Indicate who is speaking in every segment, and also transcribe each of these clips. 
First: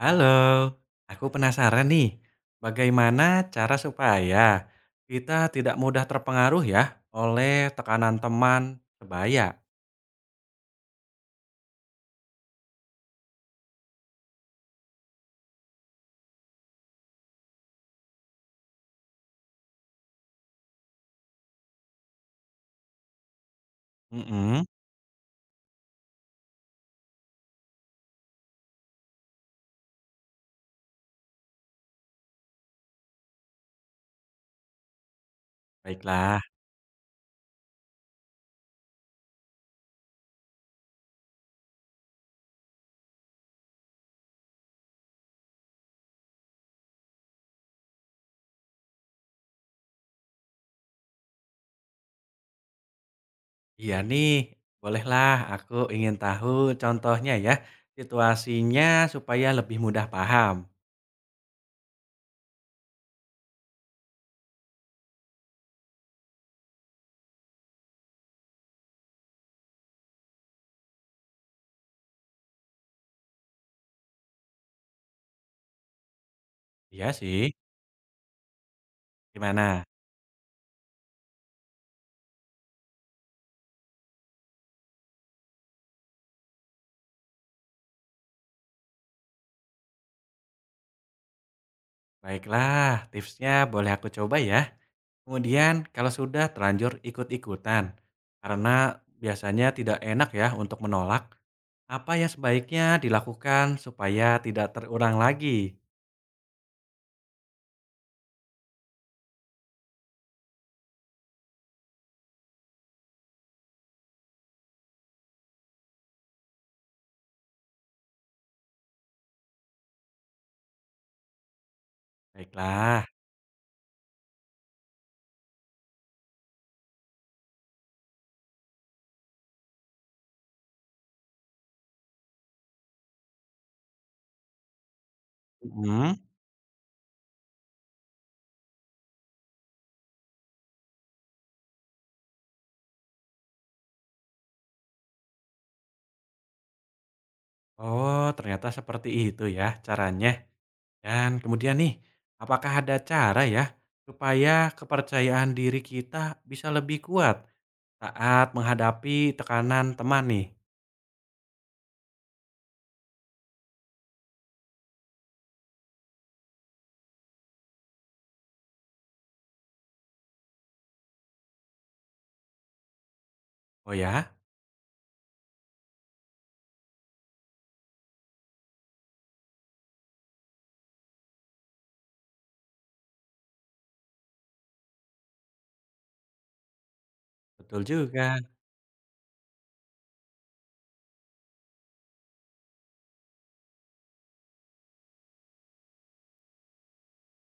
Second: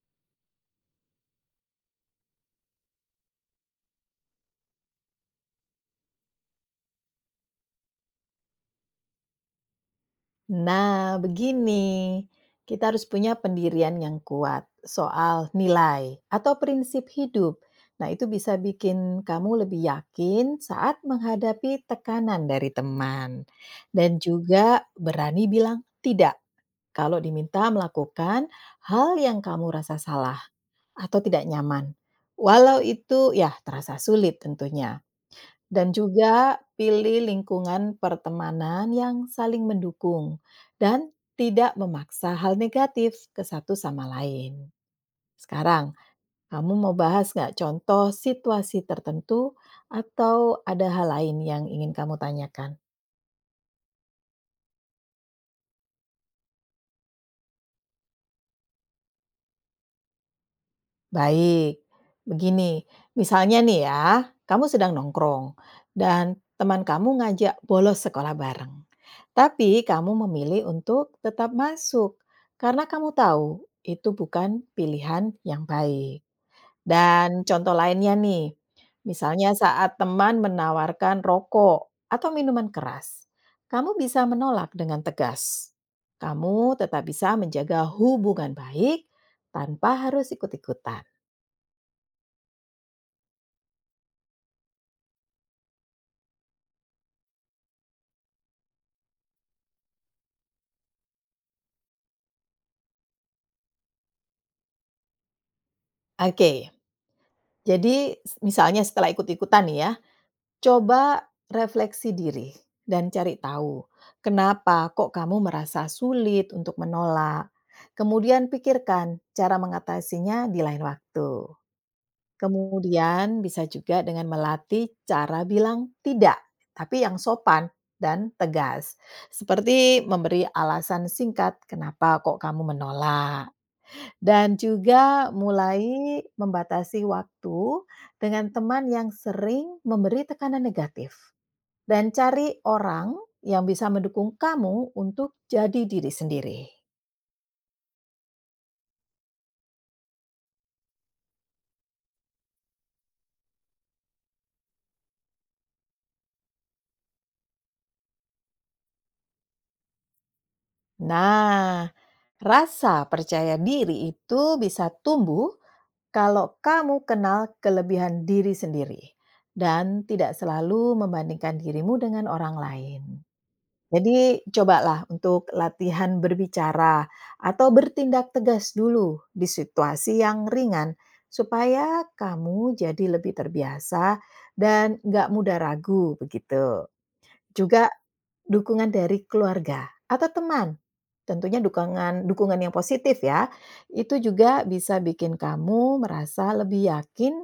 Speaker 1: Halo, aku penasaran nih, bagaimana cara supaya kita tidak mudah terpengaruh ya oleh tekanan teman sebaya?
Speaker 2: Nah, begini, kita harus punya pendirian yang kuat soal nilai atau prinsip hidup. Nah, itu bisa bikin kamu lebih yakin saat menghadapi tekanan dari teman, dan
Speaker 1: Mm-mm,
Speaker 2: juga berani bilang tidak kalau diminta melakukan hal yang kamu rasa salah atau tidak nyaman. Walau itu ya terasa sulit tentunya. Dan
Speaker 1: baiklah,
Speaker 2: juga pilih lingkungan pertemanan yang saling mendukung dan tidak memaksa hal negatif ke satu sama lain. Sekarang, kamu mau bahas nggak contoh situasi tertentu atau ada hal lain yang ingin kamu tanyakan?
Speaker 1: iya nih, bolehlah aku ingin tahu contohnya ya, situasinya supaya lebih mudah paham.
Speaker 2: Baik, begini, misalnya nih ya, kamu sedang nongkrong dan teman kamu ngajak bolos sekolah bareng. Tapi kamu memilih untuk tetap masuk karena kamu tahu itu bukan pilihan yang baik.
Speaker 1: Iya
Speaker 2: Dan
Speaker 1: sih,
Speaker 2: contoh lainnya nih, misalnya
Speaker 1: gimana?
Speaker 2: saat teman menawarkan rokok atau minuman keras, kamu bisa menolak dengan tegas. Kamu tetap bisa menjaga hubungan baik tanpa harus ikut-ikutan.
Speaker 1: Baiklah, tipsnya boleh aku coba ya. Kemudian kalau sudah terlanjur ikut-ikutan, karena biasanya tidak enak ya untuk menolak, apa yang sebaiknya dilakukan supaya tidak terulang lagi?
Speaker 2: Oke, jadi misalnya setelah ikut-ikutan nih ya, coba refleksi diri dan cari tahu, kenapa kok kamu merasa sulit untuk menolak. Kemudian pikirkan cara mengatasinya di lain waktu.
Speaker 1: Baiklah.
Speaker 2: Kemudian bisa juga dengan melatih cara bilang tidak, tapi yang sopan dan tegas. Seperti memberi alasan singkat kenapa kok kamu menolak. Dan juga mulai
Speaker 1: Mhm.
Speaker 2: membatasi waktu dengan teman yang sering memberi tekanan negatif, dan cari orang yang bisa mendukung kamu untuk jadi diri sendiri.
Speaker 1: Oh, ternyata seperti itu ya caranya. Dan kemudian nih, apakah ada cara ya supaya kepercayaan diri kita bisa lebih kuat saat menghadapi tekanan teman nih?
Speaker 2: Nah, rasa percaya diri itu bisa tumbuh kalau kamu kenal kelebihan diri sendiri dan tidak selalu membandingkan dirimu dengan orang lain.
Speaker 1: Oh ya?
Speaker 2: Jadi cobalah untuk latihan berbicara atau bertindak tegas dulu di situasi yang ringan supaya kamu jadi lebih terbiasa dan nggak mudah ragu begitu.
Speaker 1: Betul
Speaker 2: Juga
Speaker 1: juga.
Speaker 2: dukungan dari keluarga atau teman. Tentunya dukungan dukungan yang positif ya. Itu juga bisa bikin kamu merasa lebih yakin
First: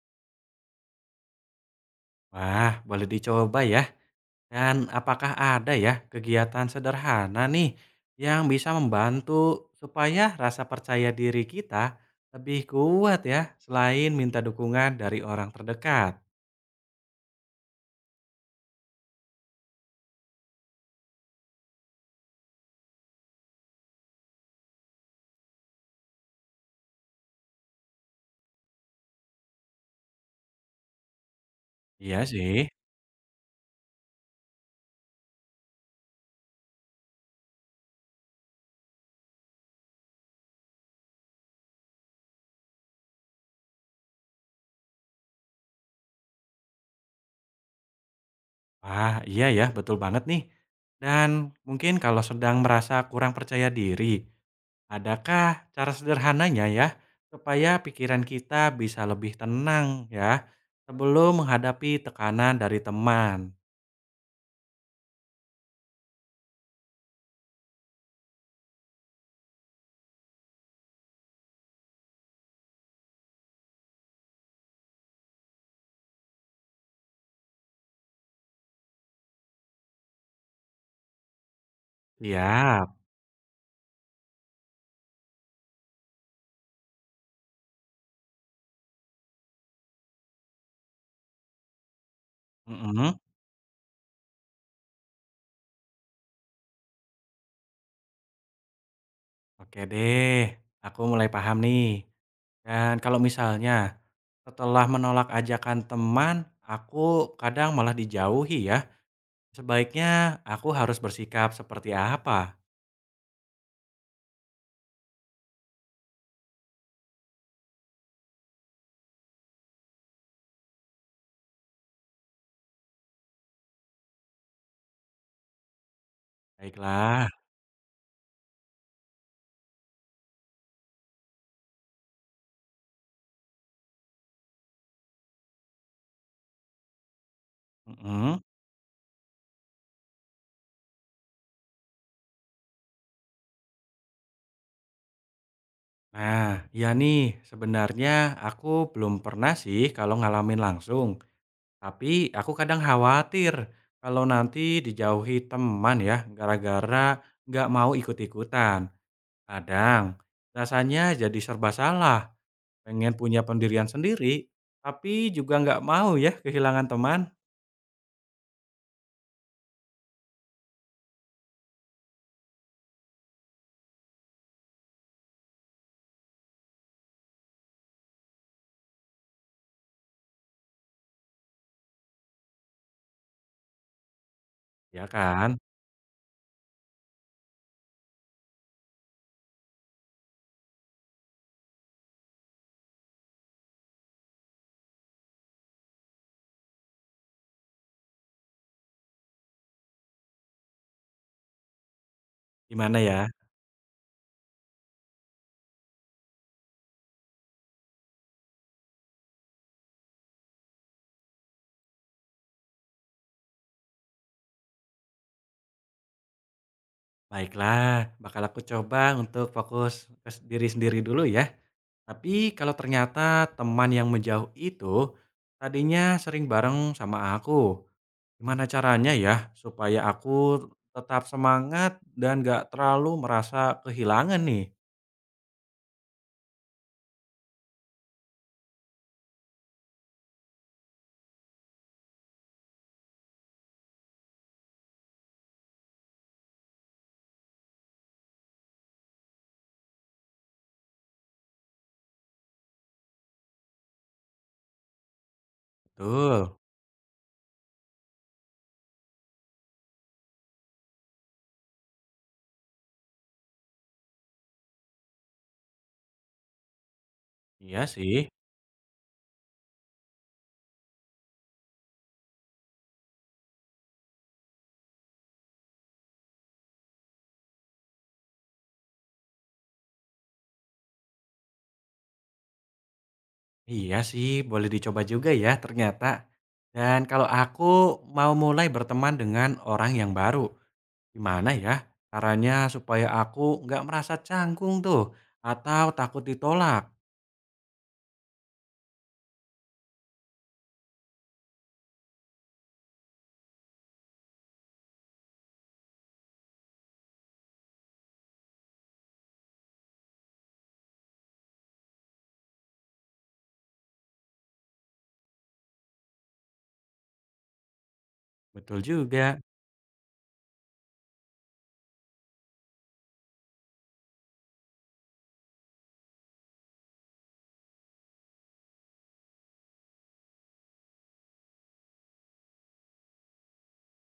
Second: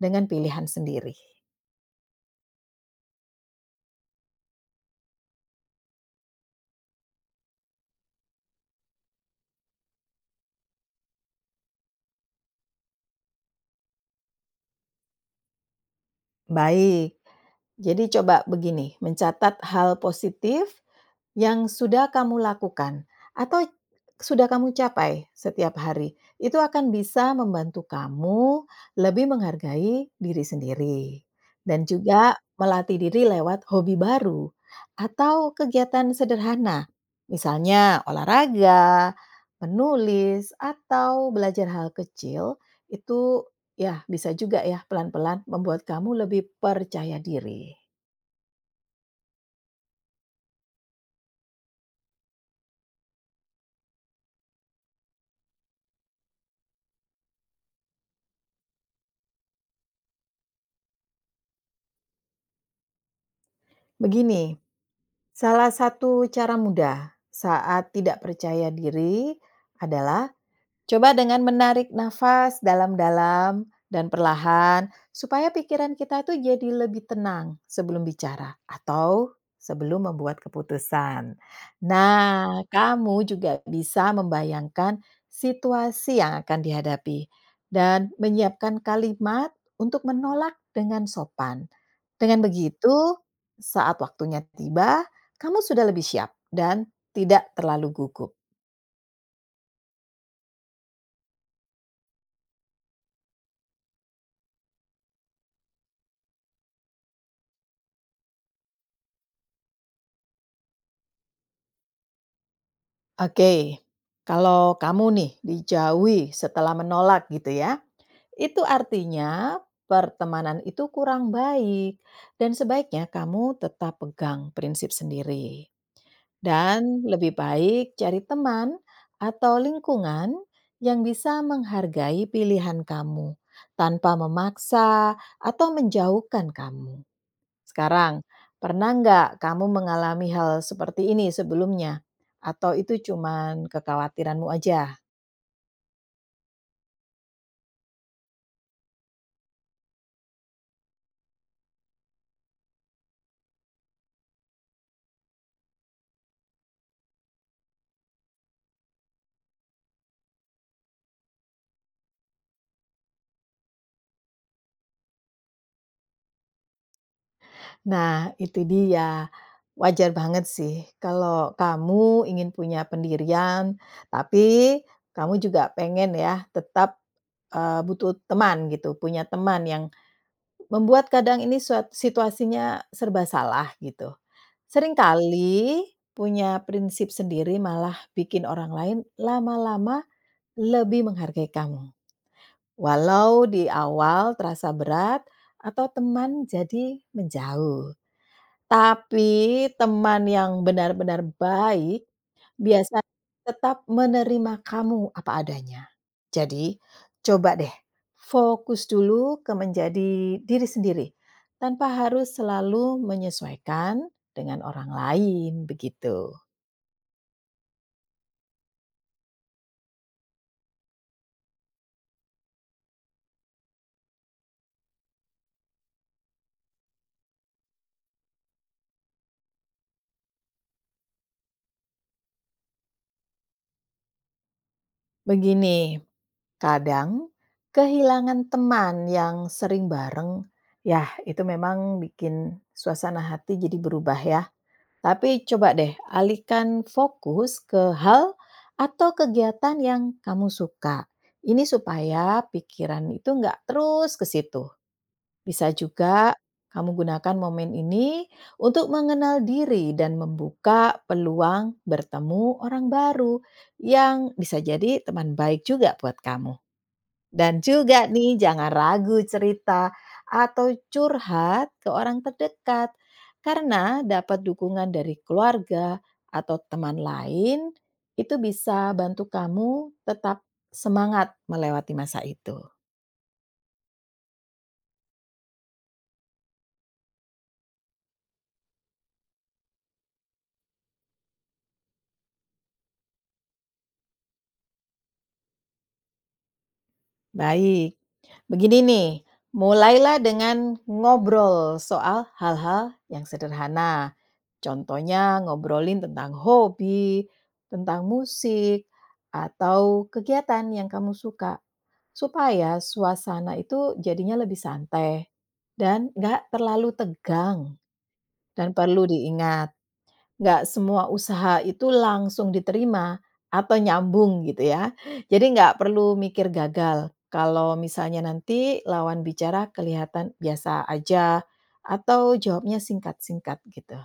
Speaker 2: dengan pilihan sendiri.
Speaker 1: Wah, boleh dicoba ya. Dan apakah ada ya kegiatan sederhana nih yang bisa membantu supaya rasa percaya diri kita lebih kuat ya selain minta dukungan dari orang terdekat?
Speaker 2: Baik. Jadi coba begini, mencatat hal positif yang sudah kamu lakukan atau sudah kamu capai setiap hari, itu akan bisa membantu kamu lebih menghargai diri sendiri dan
Speaker 1: Iya
Speaker 2: juga
Speaker 1: sih.
Speaker 2: melatih diri lewat hobi baru atau kegiatan sederhana. Misalnya olahraga, menulis atau belajar hal kecil itu ya bisa juga ya pelan-pelan membuat kamu lebih percaya diri.
Speaker 1: Wah, iya ya, betul banget nih. Dan mungkin kalau sedang merasa kurang percaya diri, adakah cara sederhananya ya, supaya pikiran kita bisa lebih tenang ya, sebelum menghadapi tekanan dari teman?
Speaker 2: Begini. Salah satu cara mudah saat tidak percaya diri adalah coba dengan menarik nafas dalam-dalam dan perlahan, supaya pikiran kita tuh jadi lebih tenang sebelum bicara atau sebelum membuat keputusan. Nah,
Speaker 1: Siap.
Speaker 2: kamu juga bisa membayangkan situasi yang akan dihadapi dan menyiapkan kalimat untuk menolak dengan sopan. Dengan begitu,
Speaker 1: Mm-mm.
Speaker 2: saat waktunya tiba, kamu sudah lebih siap dan tidak terlalu gugup.
Speaker 1: Oke deh, aku mulai paham nih. Dan kalau misalnya setelah menolak ajakan teman, aku kadang malah dijauhi ya. Sebaiknya aku harus bersikap seperti apa?
Speaker 2: Oke, kalau kamu nih dijauhi setelah menolak gitu ya, itu artinya pertemanan itu kurang baik dan sebaiknya kamu tetap pegang prinsip sendiri. Dan
Speaker 1: Baiklah.
Speaker 2: lebih baik cari teman atau lingkungan yang bisa menghargai pilihan kamu tanpa memaksa atau menjauhkan kamu. Sekarang,
Speaker 1: Mhm.
Speaker 2: pernah nggak kamu mengalami hal seperti ini sebelumnya? Atau itu cuman kekhawatiranmu aja?
Speaker 1: Nah, ya nih, sebenarnya aku belum pernah sih kalau ngalamin langsung. Tapi aku kadang khawatir kalau nanti dijauhi teman ya, gara-gara nggak mau ikut-ikutan. Kadang rasanya jadi serba salah, pengen punya pendirian sendiri, tapi juga nggak mau ya kehilangan teman,
Speaker 2: Nah, itu dia. Wajar banget sih kalau kamu ingin punya pendirian, tapi kamu juga pengen ya tetap, butuh teman gitu, punya teman yang membuat kadang ini situasinya serba salah gitu.
Speaker 1: ya kan?
Speaker 2: Seringkali punya prinsip sendiri malah bikin orang lain lama-lama lebih menghargai kamu, walau di awal terasa berat atau teman jadi menjauh. Tapi teman yang benar-benar baik
Speaker 1: Gimana
Speaker 2: biasa
Speaker 1: ya?
Speaker 2: tetap menerima kamu apa adanya. Jadi, coba deh fokus dulu ke menjadi diri sendiri tanpa harus selalu menyesuaikan dengan orang lain begitu.
Speaker 1: Baiklah, bakal aku coba untuk fokus ke diri sendiri dulu ya. Tapi kalau ternyata teman yang menjauh itu tadinya sering bareng sama aku, gimana caranya ya supaya aku tetap semangat dan gak terlalu merasa kehilangan nih?
Speaker 2: Begini, kadang, kehilangan teman yang sering bareng, ya itu memang bikin suasana hati jadi berubah ya. Tapi coba deh alihkan fokus ke hal atau kegiatan yang kamu suka. Ini supaya pikiran itu nggak terus ke situ. Bisa juga
Speaker 1: Betul,
Speaker 2: kamu gunakan momen ini untuk mengenal diri dan membuka peluang bertemu orang baru yang bisa jadi teman baik juga buat kamu. Dan
Speaker 1: iya
Speaker 2: juga
Speaker 1: sih.
Speaker 2: nih jangan ragu cerita atau curhat ke orang terdekat karena dapat dukungan dari keluarga atau teman lain itu bisa bantu kamu tetap semangat melewati masa itu.
Speaker 1: Iya sih, boleh dicoba juga ya ternyata. Dan kalau aku mau mulai berteman dengan orang yang baru, gimana ya caranya supaya aku nggak merasa canggung tuh atau takut ditolak?
Speaker 2: Baik, begini nih, mulailah dengan ngobrol soal hal-hal yang sederhana. Contohnya ngobrolin tentang hobi, tentang musik, atau kegiatan yang kamu suka. Supaya suasana itu jadinya lebih santai dan nggak terlalu tegang. Dan
Speaker 1: Betul
Speaker 2: perlu
Speaker 1: juga.
Speaker 2: diingat, nggak semua usaha itu langsung diterima atau nyambung gitu ya. Jadi nggak perlu mikir gagal. Kalau misalnya nanti lawan bicara kelihatan biasa aja atau jawabnya singkat-singkat gitu.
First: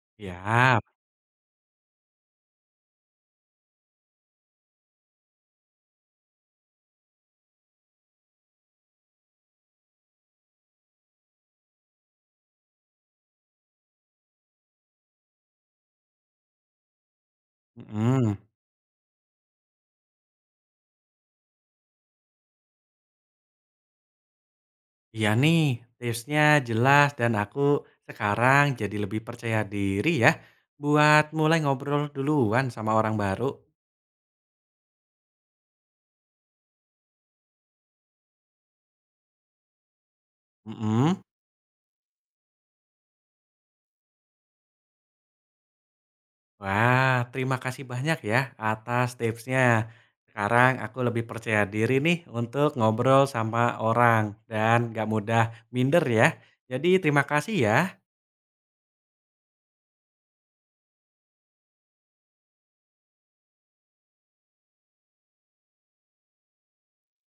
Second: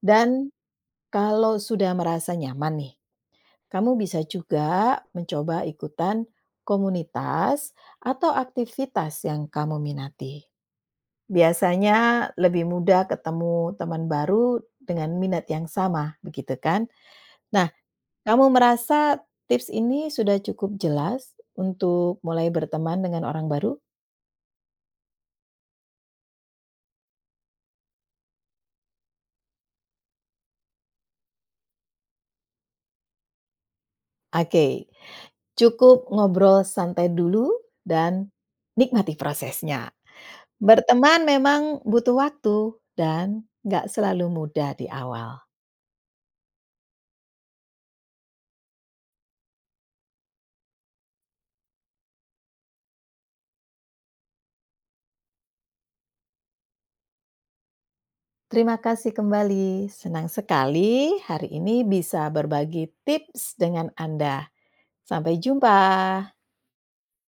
Speaker 2: Dan
Speaker 1: Ya,
Speaker 2: kalau sudah merasa nyaman nih, kamu bisa juga mencoba ikutan komunitas atau aktivitas yang kamu minati. Biasanya lebih mudah ketemu teman baru dengan minat yang sama, begitu kan? Nah,
Speaker 1: mhm.
Speaker 2: kamu merasa tips ini sudah cukup jelas untuk mulai berteman dengan orang baru?
Speaker 1: Iya nih, tipsnya jelas dan aku sekarang jadi lebih percaya diri ya buat mulai ngobrol duluan sama orang baru.
Speaker 2: Oke, cukup ngobrol santai dulu dan nikmati prosesnya.
Speaker 1: Mhm.
Speaker 2: Berteman memang butuh waktu dan nggak selalu mudah di awal.
Speaker 1: Wah, terima kasih banyak ya atas tipsnya. Sekarang aku lebih percaya diri nih untuk ngobrol sama orang dan nggak mudah minder ya. Jadi terima kasih ya.
Speaker 2: Terima kasih kembali. Senang sekali hari ini bisa berbagi tips dengan Anda. Sampai jumpa.